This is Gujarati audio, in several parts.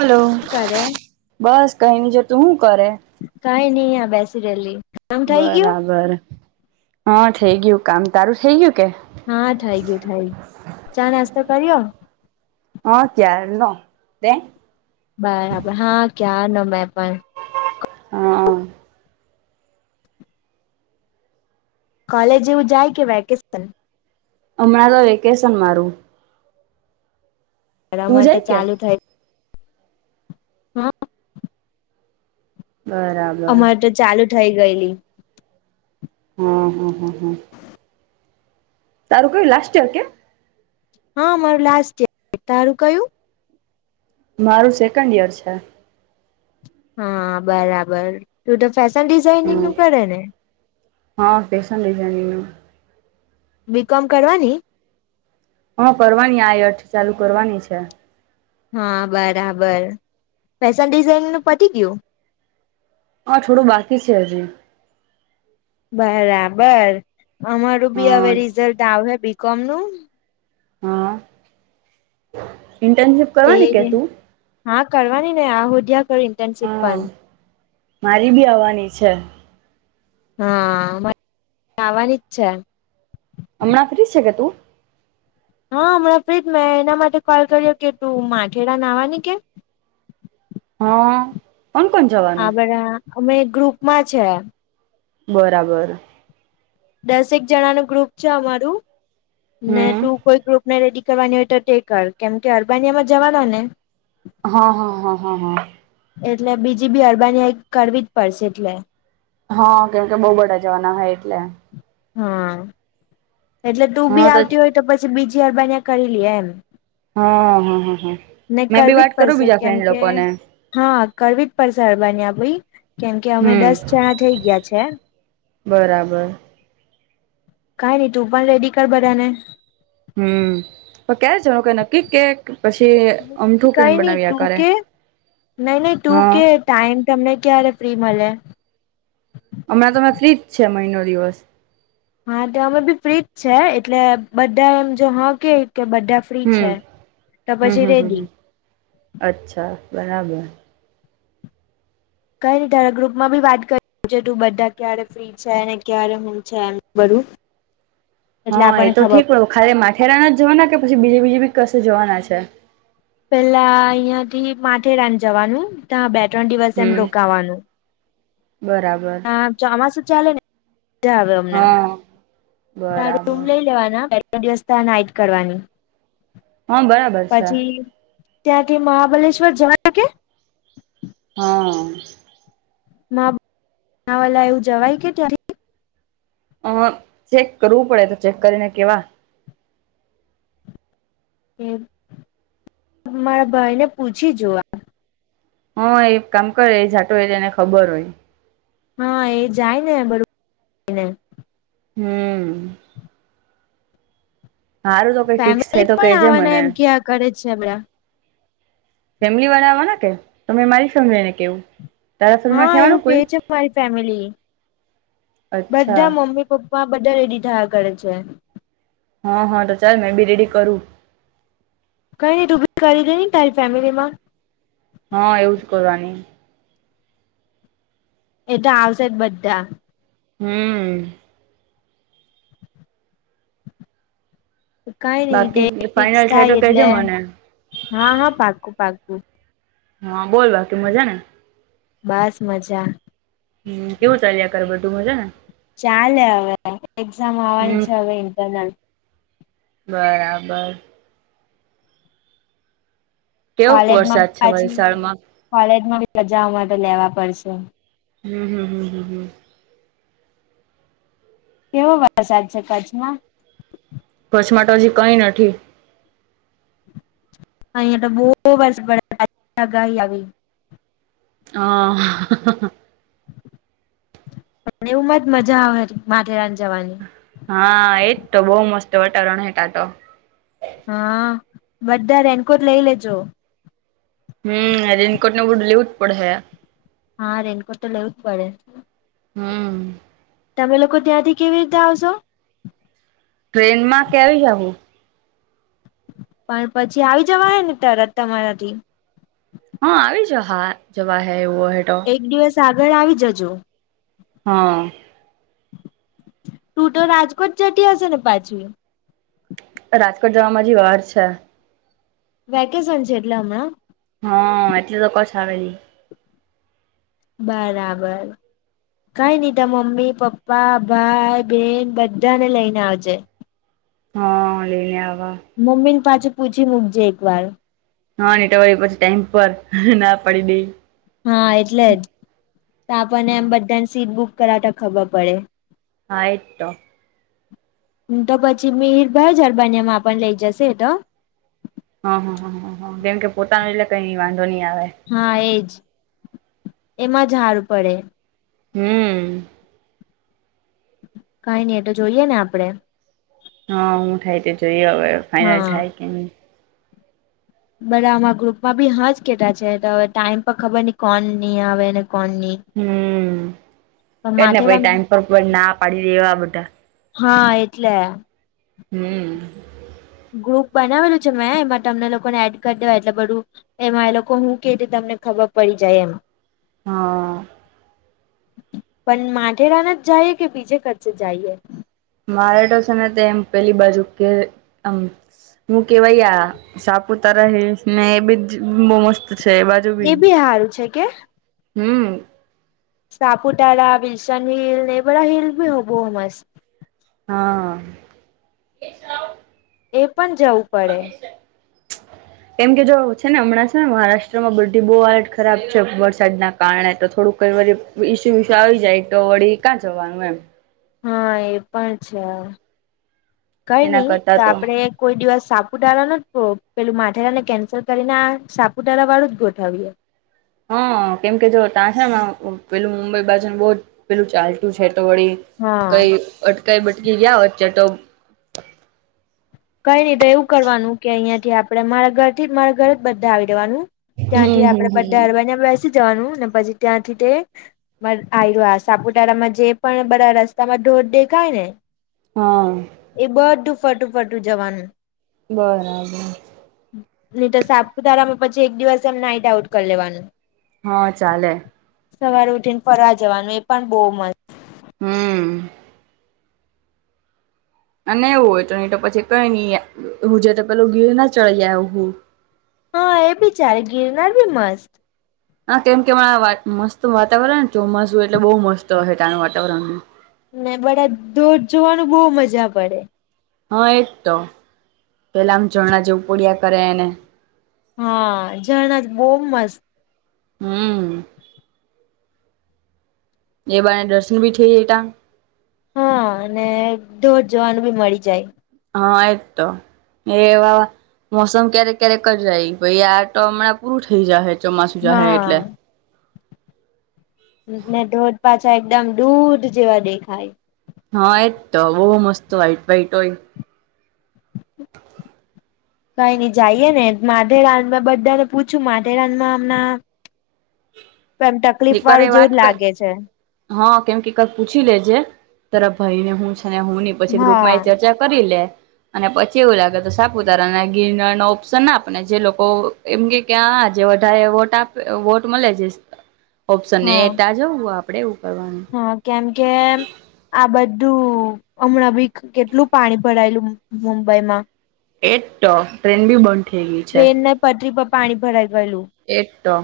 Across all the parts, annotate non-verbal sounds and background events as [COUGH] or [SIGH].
હલો શું કરે બસ કઈ જો તું શું કરે કઈ નહી આ બેસી રહેલી કામ થઈ ગયું બરાબર હા થઇ ગયું કામ તારું થઇ ગયું કે હા થઈ ગયું થઈ ગયું ચા નાસ્તો કર્યો હા કાર ન તે બરાબર હા ક્યાર ન મેં પણ હા કોલેજ એવું જાય કે વેકેશન હમણાં તો વેકેશન મારું તું મારે તો જાય કે? ચાલુ થાય. હા બરાબર અમારે હા તો ચાલુ થઈ ગયેલી. હમ હમ હા હમ તારું કઈ લાસ્ટ ઇયર કે હા મારું લાસ્ટ તારું કયું? મારું સેકન્ડ ઈયર છે. હા બરાબર તું તો ફેશન ડિઝઇનિંગ હમ. નું કરે ને હા ફેશન ડિઝાનિંગનું બી કોમ કરવાની હા કરવાની આ આઠ ચાલુ કરવાની છે. હા બરાબર ફેશન ડિઝાઇનનું પટી ગયું? હા થોડું બાકી છે હજી. બરાબર અમારું બી હવે હા રિઝલ્ટ આવશે બી કોમ નું હા ઇન્ટનશિપ? તે હા કરવાની ને આોડ્યા કર ઇન્ટર્નશીપ હા પણ મારી બી આવવાની છે. હારે આવવાની છે. હમણાં ફ્રી છે કે તું? હા હમણાં પ્ર્રીતમાં એના માટે કોલ કર્યો કે તું માથેેડા નાવાની કે. હા કોણ કોણ જવા? હા બરાા અમે ગ્રુપ માં છે. બરાબર દસેક જણા ન ગ્રુપ છે અમારું ને હમ તું. કોઈ ગ્રુપ ને રેડી કરવાની હોય તો તે કર કેમ કે અરબાનિયા માં જવાના ને હા હા હા હા હા એટલે બીજી બી અરબાની કરવી જ પડશે એટલે હા કેમ કે બહુ બડાા જવાના હો એટલે હા એટલે તું બી આવતી હોય તો પછી બીજી વારબા કરી લઈએ એમ. હા હ હ હા ને મેં બી કરવી જ વાત કરું પડશે બીજા કેમ ફ્રેન્ડ કે લોકો ને હા કરવીટ પર સરારબાની આપ ભાઈ કેમ કે અમે હમ દસ જણા થઇ ગયા છે. બરાબર કઈ નઈ તું પણ રેડી કર બધાને હમ પણ ક્યારે જણું કે નક્કી કે પછી અમઠું કઈ પ્લેન નઈ તુ બનાવ્યા કરે કે નહી નહી તુ હા કે ટાઈમ તમને ક્યારે ફ્રી મળે અમે તોમે ફ્રીજ છે મહિનો દિવસ. હા તો અમે બી પ્રીત છે એટલે બધા એમ જો હા કે કે બધા ફ્રી છે હમ તો હમ પછી હમ રેડી. હમ અચ્છા બરાબર. કઈ ની તારા ગ્રુપમાં બી વાત કરી છે. તું બધા ક્યારે ફ્રી છે ને ક્યારે હું છે એમ બધું એટલે હા એ આપણને તો ખબર ઠીક [UNINTELLIGIBLE] માથેરાણા જવાના કે પછી બીજી બીજીબી કશે જવાના છે? પેલા અહીંયા થી માથેરાન જવાનું ત્યાં બે ત્રણ દિવસ એમ હમ. રોકાવાનું બરાબર. ચોમાસું ચાલે ને મજા આવે અમને હા તા રૂમ બરાબર લઈ લેવાના [UNINTELLIGIBLE] દિવસ તા નાઈટ કરવાની. હ બરાબર. છે. પછી ત્યાં કે મહાબલેશ્વર જવા હા. વાલા એવું જવાય કે ત્યાંથી અ હ ચેક કરવું પડે તો ચેક કરીને કેવા. હમ મારા ભાઈ ને પૂછી જોવા હા એ કામ કરે એ જાટો [UNINTELLIGIBLE] એને ખબર હોય. હા એ જાય ને બધું હમ. તો કઈ ફિક્સ ફેમિલી થાય તો પણ કેજે આવવાના એમ મને ક્યાં કરે છે બડા. ફેમિલી વાળા આવવાના કે તમે મારી ફેમિલી ને કેવું. તારા ફેમિલીમાં હા એવું ઠેવાનું કે કોઈ છે મારી ફેમિલી અચ્છા બધા મમ્મી પપ્પા આ બધા રેડી થયા કરે છે. હા હા તો ચાલ મેં બી રેડી કરું. [UNINTELLIGIBLE] તારી ફેમિલીમાં હા એવુંજ કરવાની એ તો આવશે જ બધા. હમ્મ બાકી [UNINTELLIGIBLE] ફિક્સ ફાઈનલ થાય તો કેજે એટલે મને હા હા પાકું પાકું. હા બોલ બાકી મજા ને? બસ મજા હમ કેવું ચાલ્યા કરે બધું મજા ને? ચાલે અવે એક્ઝામ આવવાની હમ છે અવે ઇન્ટરનલ. બરાબર. કેવોક કોલેજમાં વરસાદ છે પાછી વલસાડમાં કોલેજમાં બી [UNINTELLIGIBLE] લેવા પડશે. હમ હમ હમ હમ હમ. કેવો વરસાદ છે, કચ્છમાં? કચ્છમાં તો હજી કઈ નથી. અયા તો [UNINTELLIGIBLE] આવી. [UNINTELLIGIBLE] [UNINTELLIGIBLE] મજા આવે માથેરાન જવાની. હા એજ તો બોઉ મસ્ત વટારણ [UNINTELLIGIBLE] ટા તો હા બધા રેનકોટ લઈ લેજો. હમ રેનકોટ ને બડું લેવું જ પડ હે. હા રેનકોટ તો લેવું જ પડે. હમ્મ તમે લોકો ત્યાંથી કેવી રીતે આવશો ટ્રેનમાં કેવી, જાવુ પણ પછી આવી જવા [UNINTELLIGIBLE] તરત તમારાથી હ આવી જ હા જવા હે એવું હોય તો એક દિવસ આગળ આવી જજો હા તું તો રાજકોટ જટી હશે ને પાછ. રાજકોટ જવા જી વાહર છે વેકેસન છે એટલા હા એટલે તો કછ આવે નહી બરાબર કઈ નહ ત મમ્મી પપ્પા ભાઈ બેન બધાને લઈને આવજે હા લઈ લ્યાવા મમ્મી ને પાછું પૂછી મુકજે એક વાર હા ની ટળ પછી ટાઈમ પર ના પડી દઈ હા એટલે જ તો આપણને એમ હા બધાને સીટ બુક કરાવતા ખબર પડે આ એકટો તો પછી મિરભાઈ જરબાનીિયા માં પણ લઇ જશે તો હા હ હ હ હા કેમકે પોતાનું એટલે કઈ વાંધો નહી આવે હા એજ એમાં જ સારું પડે હમ કઈ નઈ એ તો જોઈએ ને આપડે હા હું થાય તે જોઈ હવે ફાાઈનલ હા જાય કેમ બરા આમા ગ્રુપમાં બી હાજ કેટલા છે હવે ટાઈમ પર ખબર નઈ કોણ ની આવે ને કોણ નની હમ એને પ ટાઈમ પર ના પાડી દેવા બધા હા એટલે હમ ગ્રુપ બનાવેલું છે મેં એમાં તમને લોકોને એડ કરી દેવાય એટલે બધું એમાં એ લોકો હું કે તમને ખબર પડી જાય એમાં હા પણ માઢેરાન જ જઈએ કે બીજે કચ્ચે જઈએ મારે તો છે ને તે એમ પેલી બાજુ કે હું કેવાૈયા સાપુતારા હ ને એ બીજ બહ મસ્ત છે એ બી સારું છે કે હમ સાપુતારા બલસન હલ એ બધ હલ બી હવો અસ્ હા એ પણ જવું પડે કેમ કે જો છે ને હમણાં ને મહારાષ્ટ્રમાં બલ્ટ બહુ આલટ ખરાબ છે વરસાદ ના કારણે તો થોડું કઈ વ ઈસુ ઈસુ આવી જાય તો વળી ક્યાં જવાનું એમ હા એ પણ છે કઈ એના નહી કરતા તો આપડે કોઈ દિવસ સાપુતારા ન જ પેલું માથેરા ને કેન્સલ કરીને આ સાપુતારા વાળું જ ગોઠવીએ હા કેમકે જો ત્યાં છે પેલું મુંબઈ બાજન બહ જ પેલું ચાલતું છે તો વળી હા કઈ અટકાઈ બટકી ગયા વચ્ચે તો કઈ નહી તો એવું કરવાનું કે અહિયાં થી આપડે મારા ઘર થી જ મારા ઘરે જ બધા આવી જેવાનું ત્યાંથી હમ આપડે હમ બધા હમ અરવા બેસી જવાનું ને પછી ત્યાંથી તે આ્યો સાપુતારામાં જે પણ બરાા રસ્તા માં ઢોર દેખાય ને હા એ બધું ફટું ફટું જવાનું બરાબર નહી તો સાપુતારામાં પછી એક દિવસ એમ નાઈટ આઉટ કરી લેવાનું હા ચાલે. સવારે ઉઠી ને ફરવા જવાનું એ પણ બહુ મસ્ત. હમ્મ. અને એવું હોય તો નહી તો પછી કઈ નઈ હું જે તો પેલું ગીર ના ચડી આવ હું હા એ બી ચારે ગિરનાર બી મસ્ત હા કેમ કે હણાં મસ્ત વાતાવરણ ચોમાસું એટલે બહુ મસ્ત હ તણું વાતાવરણ ને બધા દૂર જોવાનું બહુ મજા પડે હા એજ તો પેલા આમ રણા જેવું પડિયા કરે એને હા રણા બહુ મસ્ત હમ્મ. એ બાને દર્શન બી થઈ જતા. હા અને ઢોર જોવાનું બી મળી જાય. હા એ તો. એવા મોસમ ક્યારેક ક્યારેક જરાય પાઈ આ તો હમણાં પૂરું થઈ જાહે. હા. ને ઢોધ પાછા એકદમ દૂધ જેવા દેખાય. હા એજ તો બહુ મસ્ત વાઇટ વાાઈટ હોય. [INAUDIBLE] કઈ નઈ જઈએ ને માધેરાન બધાને પૂછ્યું માધેરાનમાં હમણા એક વાર એ વાળું જેવું વાત જ કર લાગે છે. હા કેમ કે એક વાર પૂછી લેજે તરા ભાઈને હું છે ને હું હી પછી ગ્રુપ હા માં એ ચર્ચા કરી લે અને પછી એવું લાગે તો સાપુતારા અને ગિરનાર નો ઓપ્શન આપે ને જે લોકો એમ કે કે આજ વધારે વોટ આપે વોટ મળે જ [INAUDIBLE] ઓપ્શન એ તા જવું હો આપડે એવું કરવાનું. હ કેમ કે આ બધું હમણાં બી કેટલું પાણી ભરાયેલું મુંબઈમાં. એ તો ટ્રેન બી બંધ. થઈ ગઈ છે ટ્રેન ને પટરી પર પાણી ભરાઈ ગયેલું. એજ તો.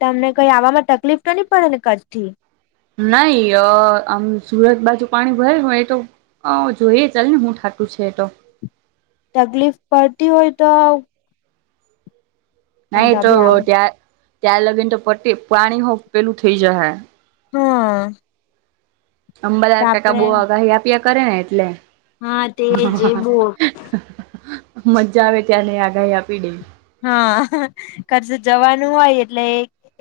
તમને કઈ આવવામાં તકલીફ ન પડે ને કચ્છ થી. નહી અ આમ સુરત બાજુ પાણી ભરાય એ તો હ જોઈએ ચાલ ને હું થાતું છે તો. તકલીફ પડતી હોય તો પણ નહી તો બી આવું ત્યાં ત્યાં લગીને તો પ પાણી હો પેલું થઈ જાહે. હમ્મ. અંબાલાલ કાકા બોગાહી આપ્યા કરે ને એટલે હા તે જે બો મજા આવે ત્યાને આગાહી આપે તે. હા કસે જવાનું હોય એટલે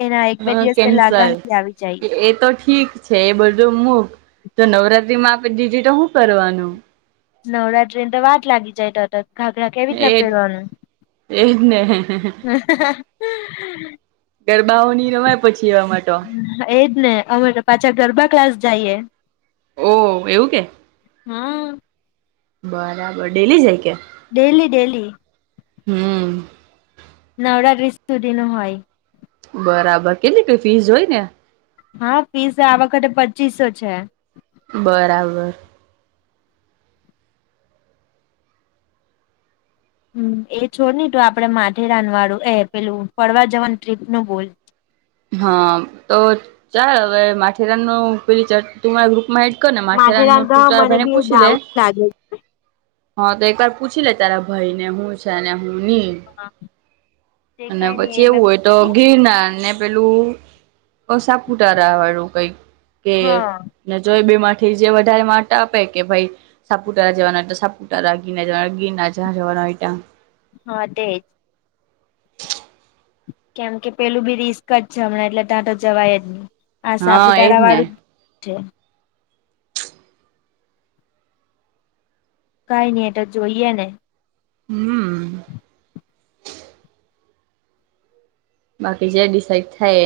એના એક બે હા દિવસ પેલા કેન્સલ આગાહી આવી જાય એ તો ઠીક છે એ બધું મૂક તો નવરાત્રીમાં આપી દીધી તો શું કરવાનું? નવરાત્રીને તો વા જ લાગી જાય તો હતો ઘાઘરા કેવી એ રીતના પહેરવાનું. એજ ને. હ. ગરબાઓ ની રમાય પછી એવામાં તો એજ ને અમે પાછા ગરબા ક્લાસ જઈએ. બો હોય છે. હા. બરાબર ડેલી જાય કે? Daily daily. હમ નવરાત્રીશ સુધી ન હોય. બરાબર કેટલી ફીસ હોય ને. હા, ફીસ આ વખતે પચીસો છે. બરાબર. હમ. એ છોડ ની, તું તો આપડે માથેેરાન વાળું, એ પેલું ફડવા જવાનું ટ્રીપ નું બોલ. હા. તો ચાલ હવે માથેરાનનું પેલી ચરટી મા ગ્રુપમાં એડ કને માથેરાનનું માથેરાન તો તું તાર મને ભાઈ ને બી એ પૂછી લે. ડાઉટ લાગે હા તો એક વાર પૂછી લે તારા ભાઈ ને, હું છે ને હું ની. છે. તે અને કઈ નઈ પછી એ મેં એવું હોય, તો પૂછું ગિરનાર ને પેલું સાપૂતારા વાળું કઈક કે હા ને જો એ બે માંથી જે વધારે માર્ટ આપે કે ભાઈ સપુટારા જવાના હોય તો સપુટારા, ગિરનાર જવાના હોય તો ગિરનાર, જા જવાનો તા. હા તે જ. કેમ કે પેલું બી રિસ્કટ છે આમણા, એટલે ત્યાં તો જવાય જ ને. આ હા એજ સાપુતારા ને વાળું જ થેમ કઈ ની. એટ જોઈએ ને. હમ. બાકી જે ડિસાઇડ થાય એને